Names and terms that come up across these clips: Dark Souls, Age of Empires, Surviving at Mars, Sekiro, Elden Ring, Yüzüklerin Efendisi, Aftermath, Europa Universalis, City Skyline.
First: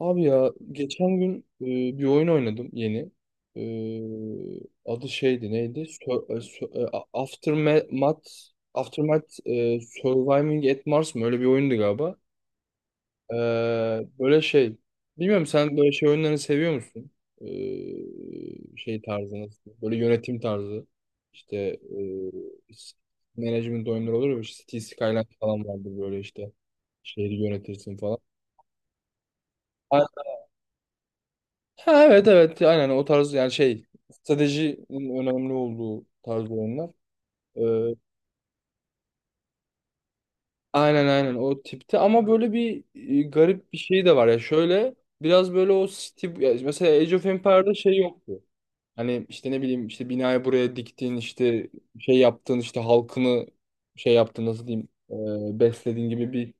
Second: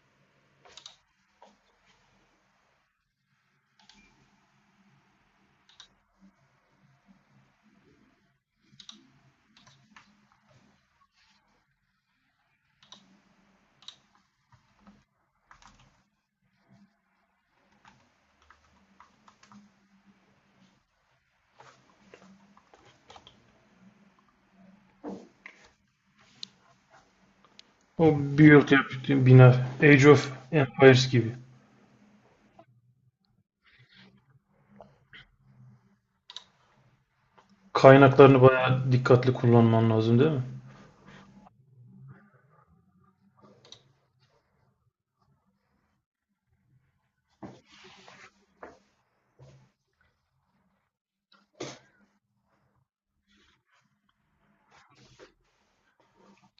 Abi ya geçen gün bir oyun oynadım yeni. E, Adı şeydi neydi? Aftermath Surviving at Mars mı? Öyle bir oyundu galiba. E, Böyle şey. Bilmiyorum sen böyle şey oyunlarını seviyor musun? Şey tarzı nasıl? Böyle yönetim tarzı. İşte e, s- management oyunları olur ya. İşte City Skyline falan vardı böyle işte. Şehri yönetirsin O falan. build yap, bina. Age of Empires gibi. Ha, evet evet aynen o tarz yani şey stratejinin önemli olduğu tarz oyunlar. Ee, Kaynaklarını bayağı dikkatli kullanman lazım değil mi? aynen aynen o tipte ama böyle bir garip bir şey de var ya şöyle biraz böyle o stil ya mesela Age of Empire'da şey yoktu. Hani işte ne bileyim işte binayı buraya diktin işte şey yaptın işte halkını şey yaptın nasıl diyeyim beslediğin gibi bir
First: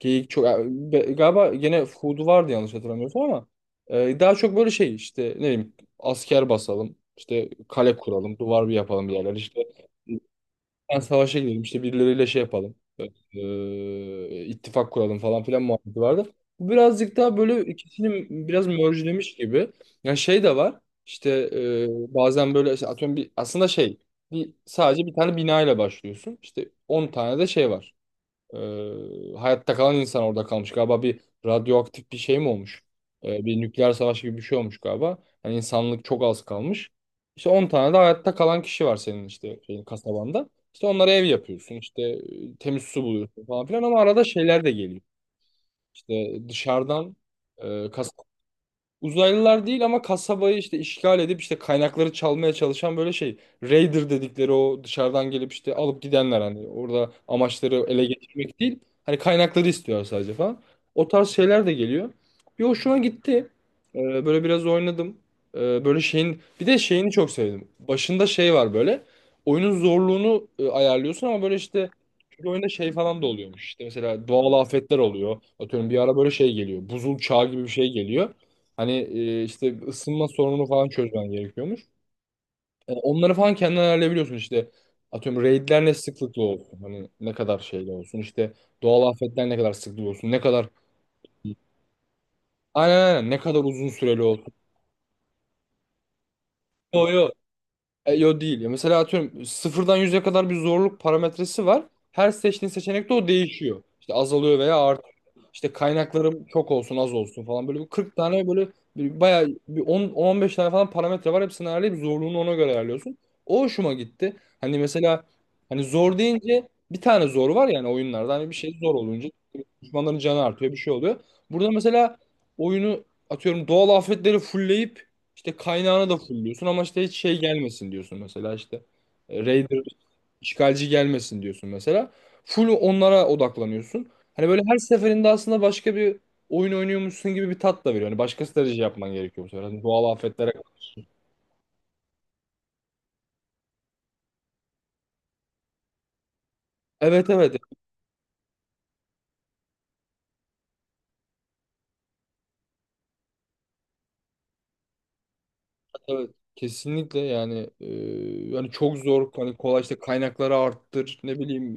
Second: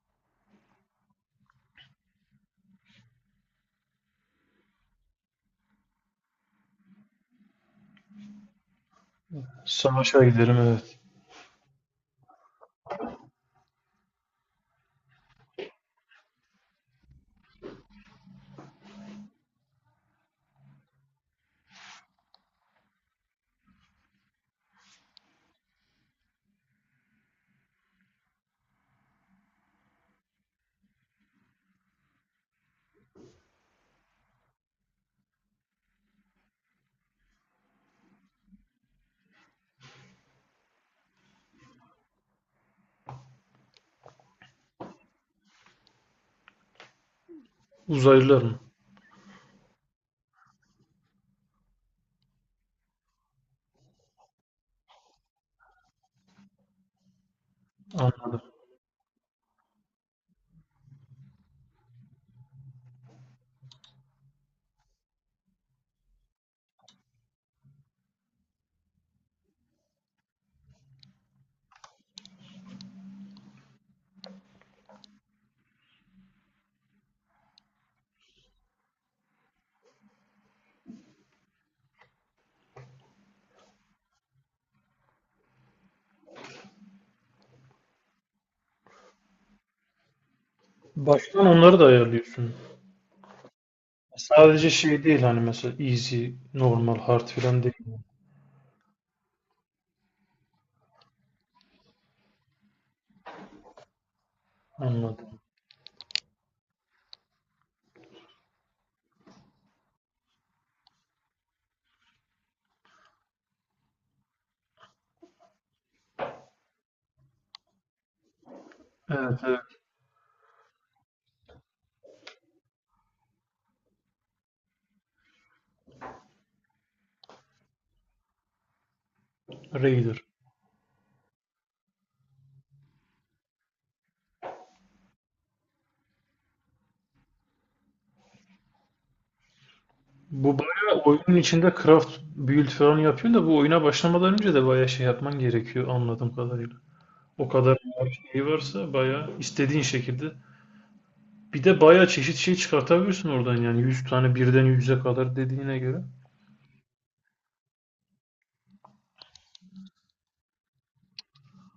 Geyik çok galiba gene Food'u vardı yanlış hatırlamıyorsam ama daha çok böyle şey işte ne bileyim asker basalım işte kale kuralım duvar bir yapalım bir yerler işte Savaşa gidelim, evet. ben savaşa gidelim işte birileriyle şey yapalım ittifak kuralım falan filan muhabbeti vardı. Bu birazcık daha böyle ikisini biraz merge'lemiş gibi. Yani şey de var işte bazen böyle işte atıyorum bir aslında şey sadece bir tane bina ile başlıyorsun işte 10 tane de şey var. Hayatta kalan insan orada kalmış. Galiba bir radyoaktif bir şey mi olmuş? Bir nükleer savaş gibi bir şey olmuş galiba. Yani insanlık çok az kalmış. İşte 10 tane de hayatta kalan kişi var senin işte şeyin, kasabanda. İşte onlara ev yapıyorsun. İşte temiz su buluyorsun falan filan ama arada şeyler de geliyor. İşte dışarıdan e, kas Uzaylılar mı? Uzaylılar değil ama kasabayı işte işgal edip işte kaynakları çalmaya çalışan böyle şey. Raider dedikleri o dışarıdan gelip işte alıp gidenler hani orada amaçları ele Anladım. geçirmek değil. Hani kaynakları istiyor sadece falan. O tarz şeyler de geliyor. Bir hoşuma gitti. Böyle biraz oynadım. Böyle şeyin bir de şeyini çok sevdim. Başında şey var böyle. Oyunun zorluğunu ayarlıyorsun ama böyle işte bir oyunda şey falan da oluyormuş. İşte mesela doğal afetler oluyor. Atıyorum bir ara böyle şey geliyor. Buzul çağı gibi bir şey geliyor. Hani işte ısınma sorununu falan çözmen gerekiyormuş. Onları falan kendin ayarlayabiliyorsun işte. Atıyorum raidler ne sıklıkla olsun. Hani ne kadar şeyle olsun. İşte doğal afetler ne kadar sıklıkla olsun. Ne kadar Baştan onları da ayarlıyorsun. aynen aynen ne kadar uzun süreli olsun. Sadece şey değil hani, mesela easy, normal, Yo hard yo. falan değil. Yo değil. Ya mesela atıyorum 0'dan 100'e kadar bir zorluk parametresi var. Her seçtiğin seçenekte o değişiyor. İşte azalıyor veya artıyor. Anladım. İşte kaynaklarım çok olsun az olsun falan böyle bir 40 tane böyle bayağı bir 10-15 tane falan parametre var. Hepsini ayarlayıp zorluğunu ona göre ayarlıyorsun. O hoşuma gitti. Hani mesela hani zor deyince bir tane zor var yani oyunlarda. Hani bir şey zor olunca Evet, evet. düşmanların canı artıyor bir şey oluyor. Burada mesela oyunu atıyorum doğal afetleri fullleyip işte kaynağını da fullliyorsun ama işte hiç şey gelmesin diyorsun mesela işte. E, Raider Raider. İşgalci gelmesin diyorsun mesela. Full onlara odaklanıyorsun. Hani böyle her seferinde aslında başka bir oyun oynuyormuşsun gibi bir tat da veriyor. Hani başka strateji yapman gerekiyor bu sefer. Hani doğal afetlere Bu bayağı karşı. oyunun içinde craft build falan yapıyor da bu oyuna başlamadan önce de bayağı şey yapman gerekiyor anladığım kadarıyla. Evet O evet. kadar şey varsa bayağı istediğin şekilde. Bir de bayağı çeşit şey çıkartabiliyorsun oradan yani 100 tane, birden 100'e kadar dediğine göre. Evet, kesinlikle yani yani çok zor hani kolay işte kaynakları arttır ne bileyim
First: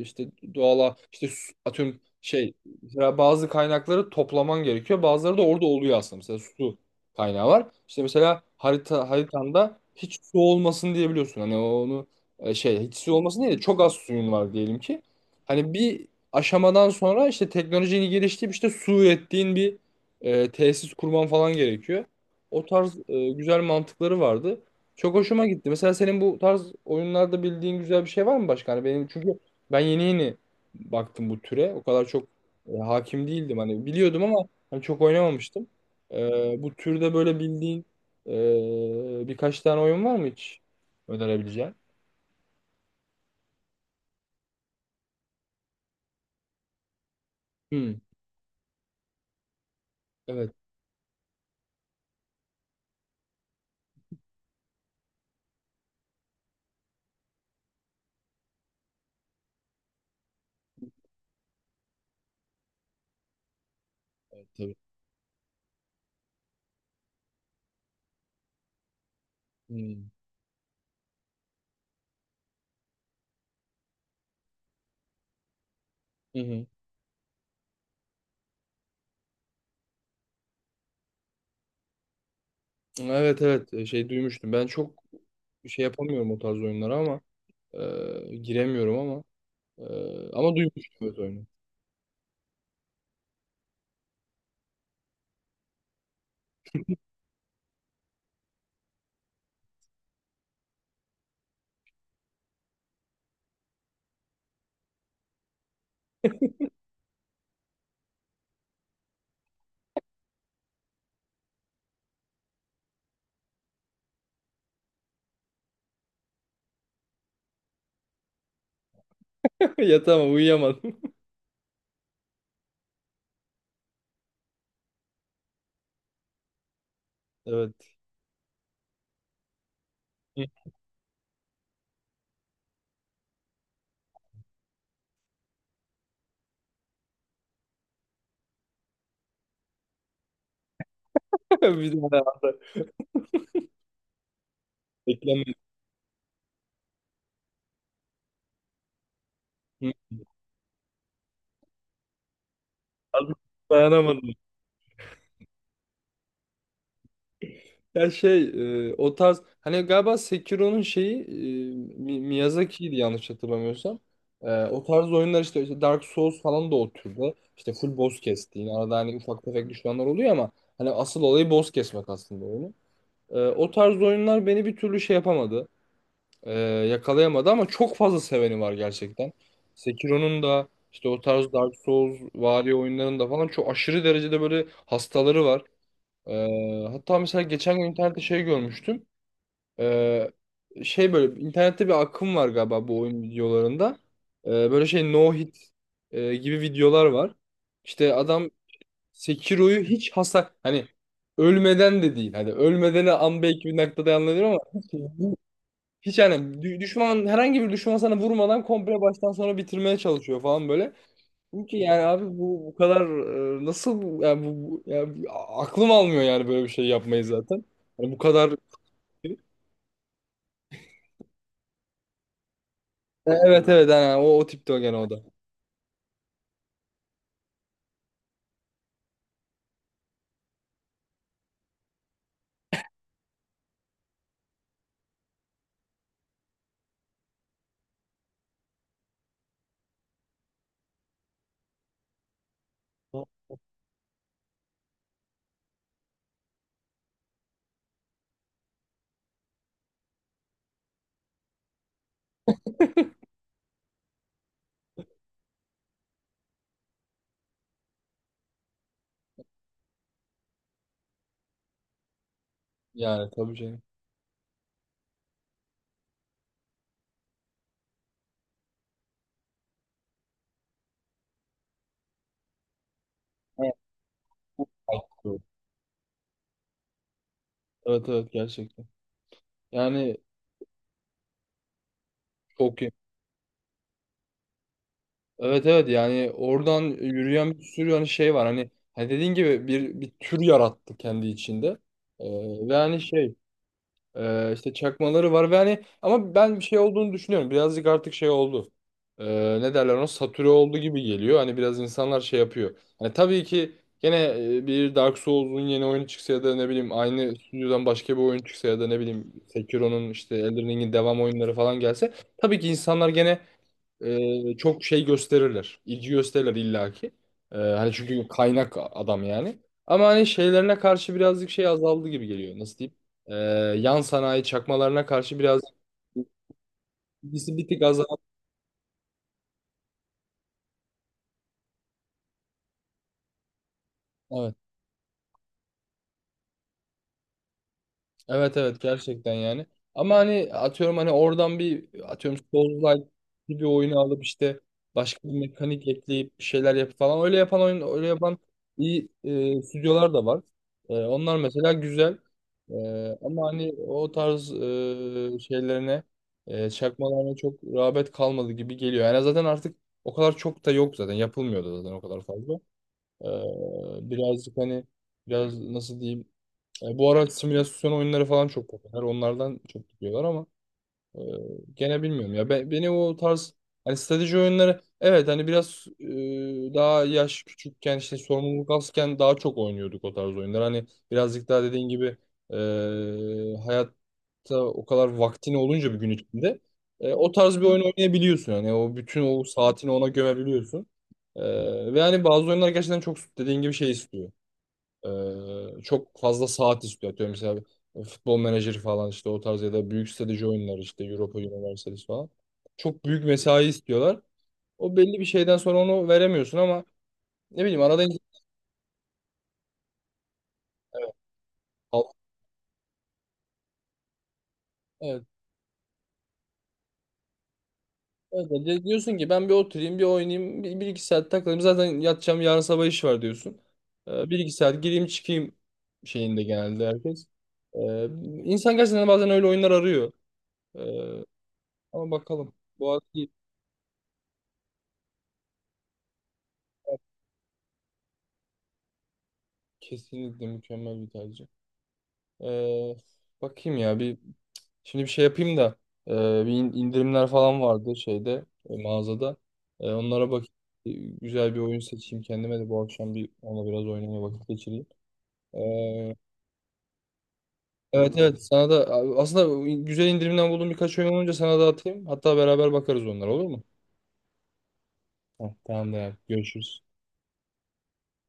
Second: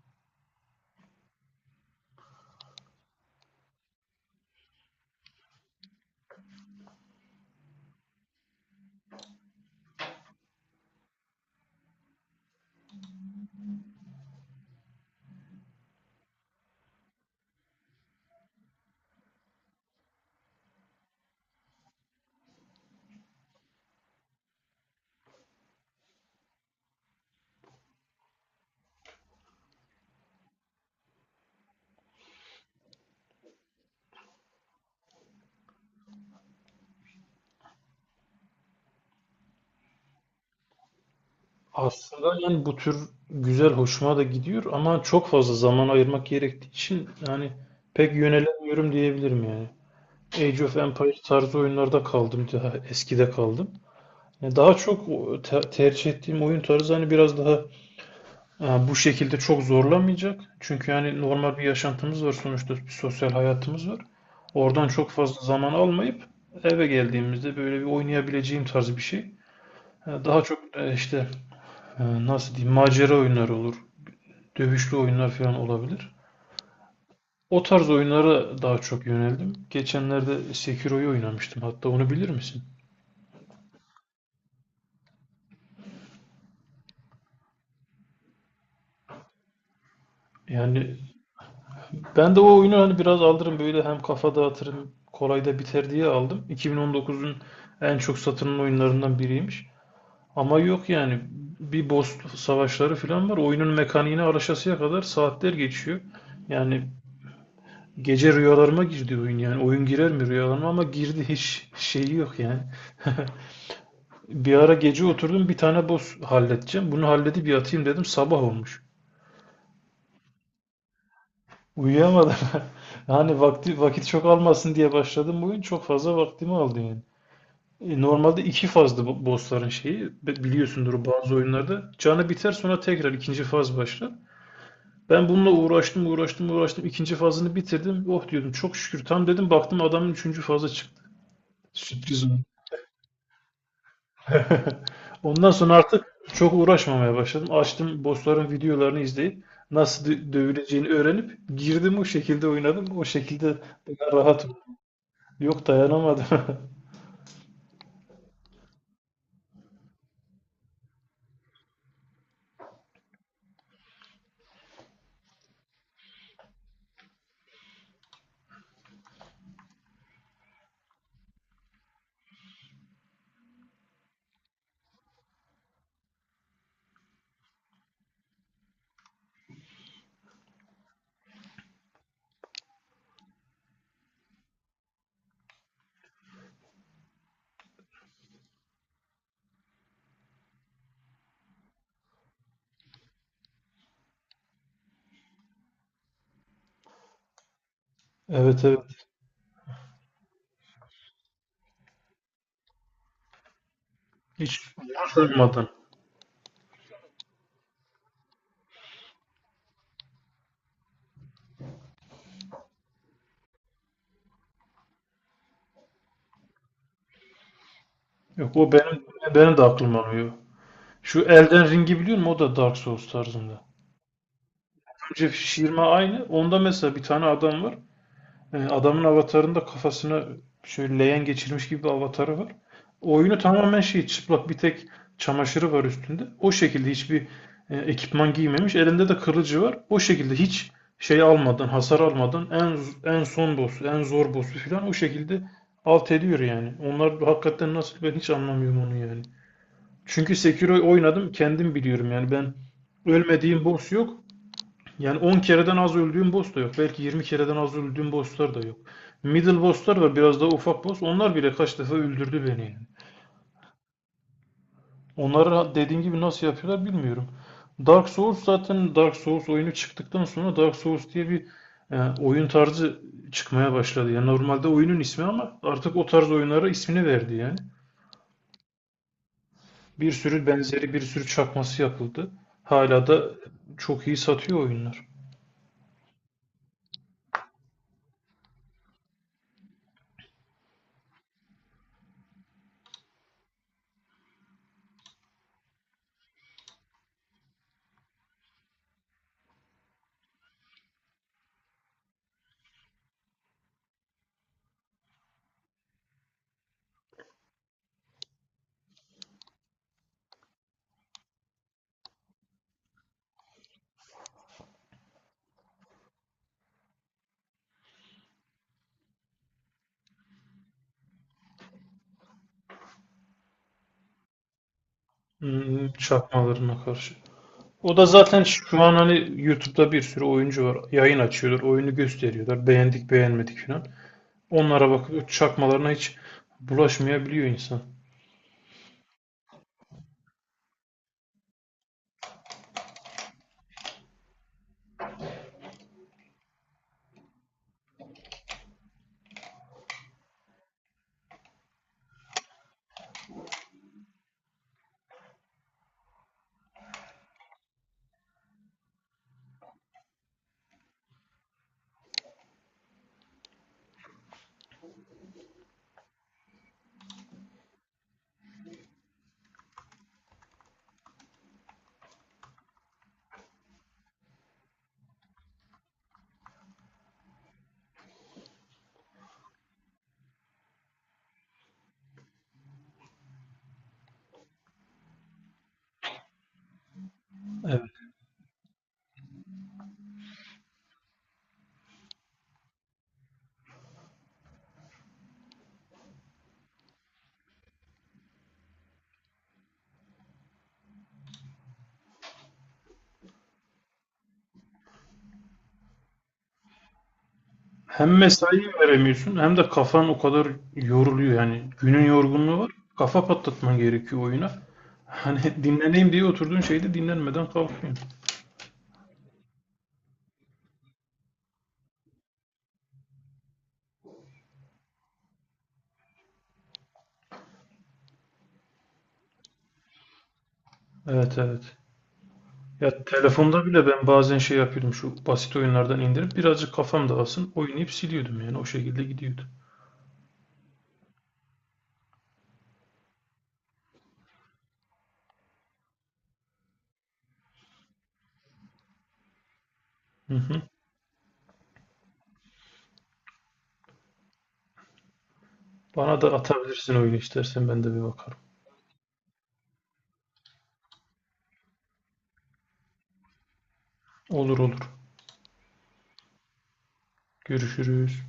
işte doğala işte atıyorum şey mesela bazı kaynakları toplaman gerekiyor bazıları da orada oluyor aslında mesela su kaynağı var işte mesela haritanda hiç su olmasın diyebiliyorsun hani onu şey hiç su olmasın değil de çok az suyun var diyelim ki hani bir aşamadan sonra işte teknolojinin geliştirip işte su ürettiğin bir tesis kurman falan gerekiyor. O tarz güzel mantıkları vardı. Çok hoşuma gitti. Mesela senin bu tarz oyunlarda bildiğin güzel bir şey var mı başka? Hani benim çünkü ben yeni yeni baktım bu türe. O kadar çok hakim değildim. Hani biliyordum ama hani çok oynamamıştım. Bu türde böyle bildiğin birkaç tane oyun var mı hiç önerebileceğin? Aslında yani bu tür güzel hoşuma da gidiyor ama çok fazla zaman ayırmak gerektiği için yani Hmm, pek yönelemiyorum diyebilirim yani. evet Age of Empires tarzı oyunlarda kaldım, daha eskide kaldım. Yani daha çok o tercih ettiğim oyun tarzı hani biraz daha bu şekilde çok zorlamayacak. Çünkü yani normal bir yaşantımız var sonuçta, bir sosyal hayatımız var. tabii. Oradan çok fazla zaman almayıp eve geldiğimizde böyle bir oynayabileceğim tarz bir şey. Hmm. Daha çok işte nasıl diyeyim, macera oyunları olur. Dövüşlü oyunlar falan olabilir. Hı hı. O tarz oyunlara daha çok yöneldim. Geçenlerde Sekiro'yu oynamıştım. Hatta onu bilir misin? Evet evet şey duymuştum. Ben çok şey yapamıyorum o tarz oyunlara ama giremiyorum ama. Ama Yani duymuştum evet oyunu. ben de o oyunu hani biraz alırım böyle, hem kafa dağıtırım kolay da biter diye aldım. 2019'un en çok satılan oyunlarından biriymiş. Ama yok yani, bir boss savaşları falan var. Oyunun mekaniğine araşasıya kadar saatler geçiyor. Yani gece rüyalarıma girdi oyun yani. Oyun girer mi rüyalarıma, ama girdi, hiç şeyi yok yani. Bir ara gece oturdum, bir tane boss halledeceğim. Bunu halledip yatayım dedim, sabah olmuş. Ya tamam uyuyamadım. Uyuyamadım. Hani vakit çok almasın diye başladım bugün. Çok fazla vaktimi aldı yani. Evet. E, normalde iki fazdı bu bossların şeyi. Biliyorsundur bazı oyunlarda. Canı biter, sonra tekrar ikinci faz başlar. Ben bununla uğraştım. İkinci fazını bitirdim. Oh diyordum, çok şükür. Tam dedim baktım adamın üçüncü fazı çıktı. Bir Sürpriz oldu. daha. Ondan Beklenmedim. sonra artık çok uğraşmamaya başladım. Açtım bossların videolarını izleyip nasıl dövüleceğini öğrenip girdim, o şekilde oynadım. O Artık şekilde daha dayanamadım. rahat. Yok, dayanamadım. Ya şey o tarz hani galiba Sekiro'nun şeyi Miyazaki'ydi yanlış hatırlamıyorsam. O tarz oyunlar işte Dark Souls falan da o türde. İşte full boss kestiğin arada hani ufak tefek düşmanlar oluyor ama hani asıl olayı boss kesmek aslında oyunu. O tarz oyunlar beni bir türlü şey yapamadı. Ee, Yakalayamadı ama çok fazla seveni var gerçekten. Sekiro'nun da işte o tarz Dark Souls vari oyunların da falan çok aşırı derecede böyle hastaları var. Hatta mesela geçen gün internette şey görmüştüm. Ee, Şey böyle internette bir akım var galiba bu oyun videolarında. Böyle şey no hit gibi videolar var. İşte adam Evet, evet. Sekiro'yu hiç hasar hani ölmeden de değil. Hani ölmeden an belki bir noktada anlıyorum Hiç ama umursamadın. Hiç yani düşman herhangi bir düşman sana vurmadan komple baştan sona bitirmeye çalışıyor falan böyle. Çünkü ki yani abi bu kadar nasıl aklım almıyor yani böyle bir şey yapmayı zaten. Yani bu kadar. Yok, o benim benim de aklım alıyor. Şu Elden Ring'i biliyor musun? O da Dark Souls tarzında. Evet evet yani o tipte o gene o da. Önce şişirme aynı. Onda mesela bir tane adam var. E, adamın avatarında kafasını şöyle leğen geçirmiş gibi bir avatarı var. Oyunu tamamen şey, çıplak, bir tek çamaşırı var üstünde. O şekilde hiçbir ekipman giymemiş. Elinde de kılıcı var. O şekilde hiç şey almadan, hasar almadan en son boss'u, en zor boss'u falan o şekilde alt ediyor yani. Onlar hakikaten nasıl, ben hiç anlamıyorum onu yani. Çünkü Sekiro oynadım kendim, biliyorum yani, ölmediğim boss yok. Yani 10 kereden az öldüğüm boss da yok. Belki 20 kereden az öldüğüm bosslar da yok. Middle bosslar var, biraz daha ufak boss. Onlar bile kaç defa öldürdü beni yani. Yani tabii canım. Onları dediğim gibi nasıl yapıyorlar bilmiyorum. Dark Souls, zaten Dark Souls oyunu çıktıktan sonra Dark Souls diye bir oyun tarzı çıkmaya Evet başladı. Yani normalde oyunun ismi ama artık o tarz oyunlara ismini verdi yani. evet evet, gerçekten. Bir Yani sürü benzeri, bir sürü çakması yapıldı. çok iyi. Hala da çok iyi satıyor oyunlar. Evet evet yani oradan yürüyen bir sürü hani şey var hani dediğin gibi bir tür yarattı kendi içinde. Ve hani şey. İşte çakmaları var ve hani ama ben bir şey olduğunu düşünüyorum. Birazcık artık şey oldu. Ne derler ona satüre oldu gibi geliyor. Hani biraz insanlar şey yapıyor. Hani tabii ki gene bir Dark Souls'un yeni oyunu çıksa ya da ne bileyim aynı stüdyodan başka bir oyun çıksa ya da ne bileyim Sekiro'nun işte Elden Ring'in devam oyunları falan gelse tabii ki insanlar gene çok şey gösterirler. İlgi gösterirler illaki. Hani çünkü kaynak adam yani. Ama hani şeylerine karşı birazcık şey azaldı gibi geliyor. Nasıl diyeyim? E, Yan sanayi çakmalarına karşı birazcık Hmm, çakmalarına karşı. ilgisi bir tık O da azaldı. zaten şu an hani YouTube'da bir sürü oyuncu var. Yayın açıyorlar, oyunu gösteriyorlar. Beğendik, beğenmedik falan. Evet. Onlara bakıp çakmalarına hiç bulaşmayabiliyor insan. Evet evet gerçekten yani. Ama hani atıyorum hani oradan bir atıyorum Souls-like bir oyunu alıp işte başka bir mekanik ekleyip bir şeyler yapıp falan öyle yapan oyun öyle yapan iyi stüdyolar da var. Onlar mesela güzel. E, Ama hani o tarz şeylerine çakmalarına çok rağbet kalmadı gibi geliyor. Yani zaten artık o kadar çok da yok zaten yapılmıyordu zaten o kadar fazla. Birazcık hani biraz nasıl diyeyim bu ara simülasyon oyunları falan çok popüler. Onlardan çok gidiyorlar ama e, gene bilmiyorum ya. Beni o tarz hani strateji oyunları evet hani biraz daha yaş küçükken işte sorumluluk azken daha çok oynuyorduk o tarz oyunlar. Hani birazcık daha dediğin gibi e, hayatta o kadar vaktin olunca bir gün içinde o tarz bir oyun Evet. oynayabiliyorsun. Hani o bütün o saatini ona gömebiliyorsun. Ve hani bazı oyunlar gerçekten çok dediğin gibi şey istiyor. Çok fazla saat istiyor. Atıyorum mesela futbol menajeri falan işte o tarz ya da büyük strateji oyunları işte Europa Universalis falan. Çok büyük mesai istiyorlar. O belli bir şeyden sonra onu veremiyorsun ama ne bileyim arada Hem mesai veremiyorsun, hem de kafan o kadar evet. yoruluyor yani. Günün al- yorgunluğu var. Kafa patlatman gerekiyor oyuna. Evet. Hani dinleneyim diye oturduğun şeyde dinlenmeden kalkıyorsun. Evet. Diyorsun ki ben bir oturayım bir oynayayım 1-2 saat takılayım zaten yatacağım yarın sabah iş var diyorsun. 1-2 saat gireyim çıkayım şeyinde genelde herkes. Ee, insan gerçekten bazen öyle oyunlar arıyor. Ee, Evet, evet. Ama bakalım. Ya Bu arada. telefonda bile ben bazen şey yapıyordum, şu basit oyunlardan indirip birazcık kafam dağılsın oynayıp siliyordum yani, o şekilde gidiyordu. Kesinlikle mükemmel bir tercih. Ee, Bakayım ya bir şimdi bir şey yapayım da ee, bir indirimler falan vardı şeyde mağazada. Onlara Hı bak hı. e, güzel bir oyun seçeyim kendime de bu akşam bir ona biraz oynamaya vakit geçireyim. Ee, Bana da atabilirsin oyunu istersen, ben de bir evet bakarım. evet sana da aslında güzel indirimden bulduğum birkaç oyun olunca sana da atayım. Hatta beraber bakarız onlara olur mu? Olur, olur. Heh, tamam da görüşürüz. Görüşürüz.